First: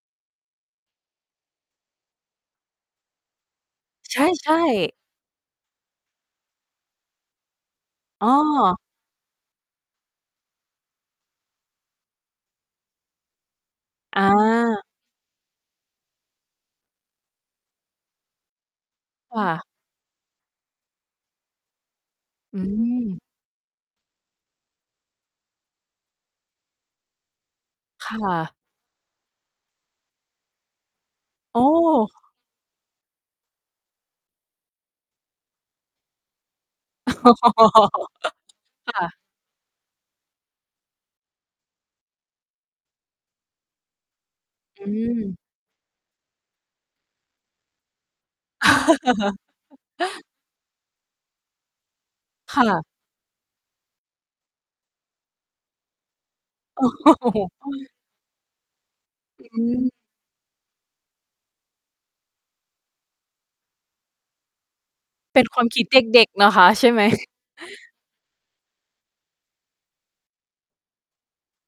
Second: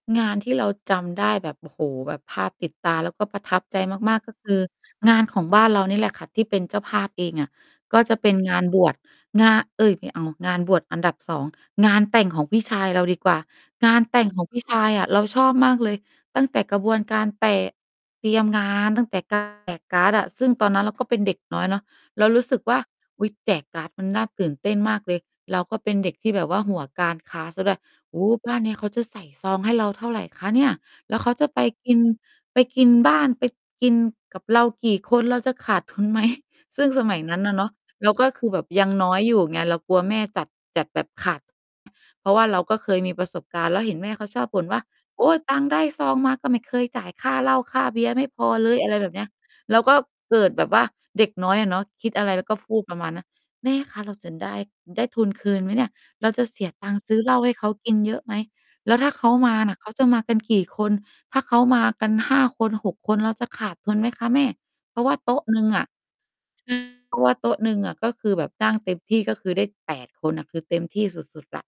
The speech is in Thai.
งานที่เราจำได้แบบ โอ้โฮ แบบภาพติดตา แล้วก็ประทับใจมใาชก ่ ๆ ก็คใชือ่ งานของบ้านเรานี่แหละค่ะ ที่เป็นเจ้าภาพเองอะ ก็จะเอป้็นงานอ บวช งาน เอ๊ย ไม่เอา งานบวชอันดับ 2 งานแต่งของพี่ชายเราดีกว่า งานแตอ่งของพี่ชา ายอะเราชอบมากเลย ตั้งแต่กระบวนการแตะ เตรียมงาน ตั้งแต่ กคา่ร ะ แจกการ์ดอะ ซึ่งตอนนั้นเราก็เป็นเด็กน้อยเนาะ เรารู้สอืึกว่า ม อุ๊ย แจกการ์ดมันน่าตื่นเต้นมากเลย เราก็เป็นเด็กที่แบบว่าหัวการค้าเสียด้วย ค"โ่อ้โฮ บะ ้านนี้เขาจะใส่ซองให้เราเท่าไรคะเนี่ย? แล้วเขาจะโอไปกิน ้! ไปกินบ้าน ไปกินกับเรากี่คน เราจะขาด ทุนไหม?" ซึ่งสมัยนั้นน่ะเนาะ เราก็คือแบบยัคง่น้ะ อยอยู่ไง เรากลัวแม่จัด จัดแบบขาด เพราะว่าเราก็เคยมีประสบการณ์ แล้วเห็นแม่เขาชอบบ่นว่อา ื"โอ๊ม ย ตังค์ได้ซองมาก็ไม่เคยจ่ายค่าเหล้า ค่าเบียร์ ไม่พอเลย" อะไรแบบเนี้ย แล้วก็เกิดแบบว่าเด็กน้อยอะเนาะ คิดอะไรแล้วกค็่พูดะ ประมาณนั้น "แม่คะ เราจะได้ ได้ทุนคืนไหมเนี่ย? เราจะเสียตังค์ซื้อเหล้าให้เขากินเยอะไหม? แล้วถ้าเขามาน่ะ เขาจะมากันกี่คน? ถ้าเขามากัน 5 คน 6 คน เราจะขาดทุนไหมคะแม่?" เพราะว่าโตเ๊ป็ะนคหนวึา่มงคอิดะ เใชด็ก ๆ นะคะ ใช่ไ่ หม? เพราะว่าโต๊ะหนึ่งอะ ก็คือแบบนั่งเต็มที่ ก็คือได้ 8 คนน่ะ คือเต็มที่สุด ๆ แล้ว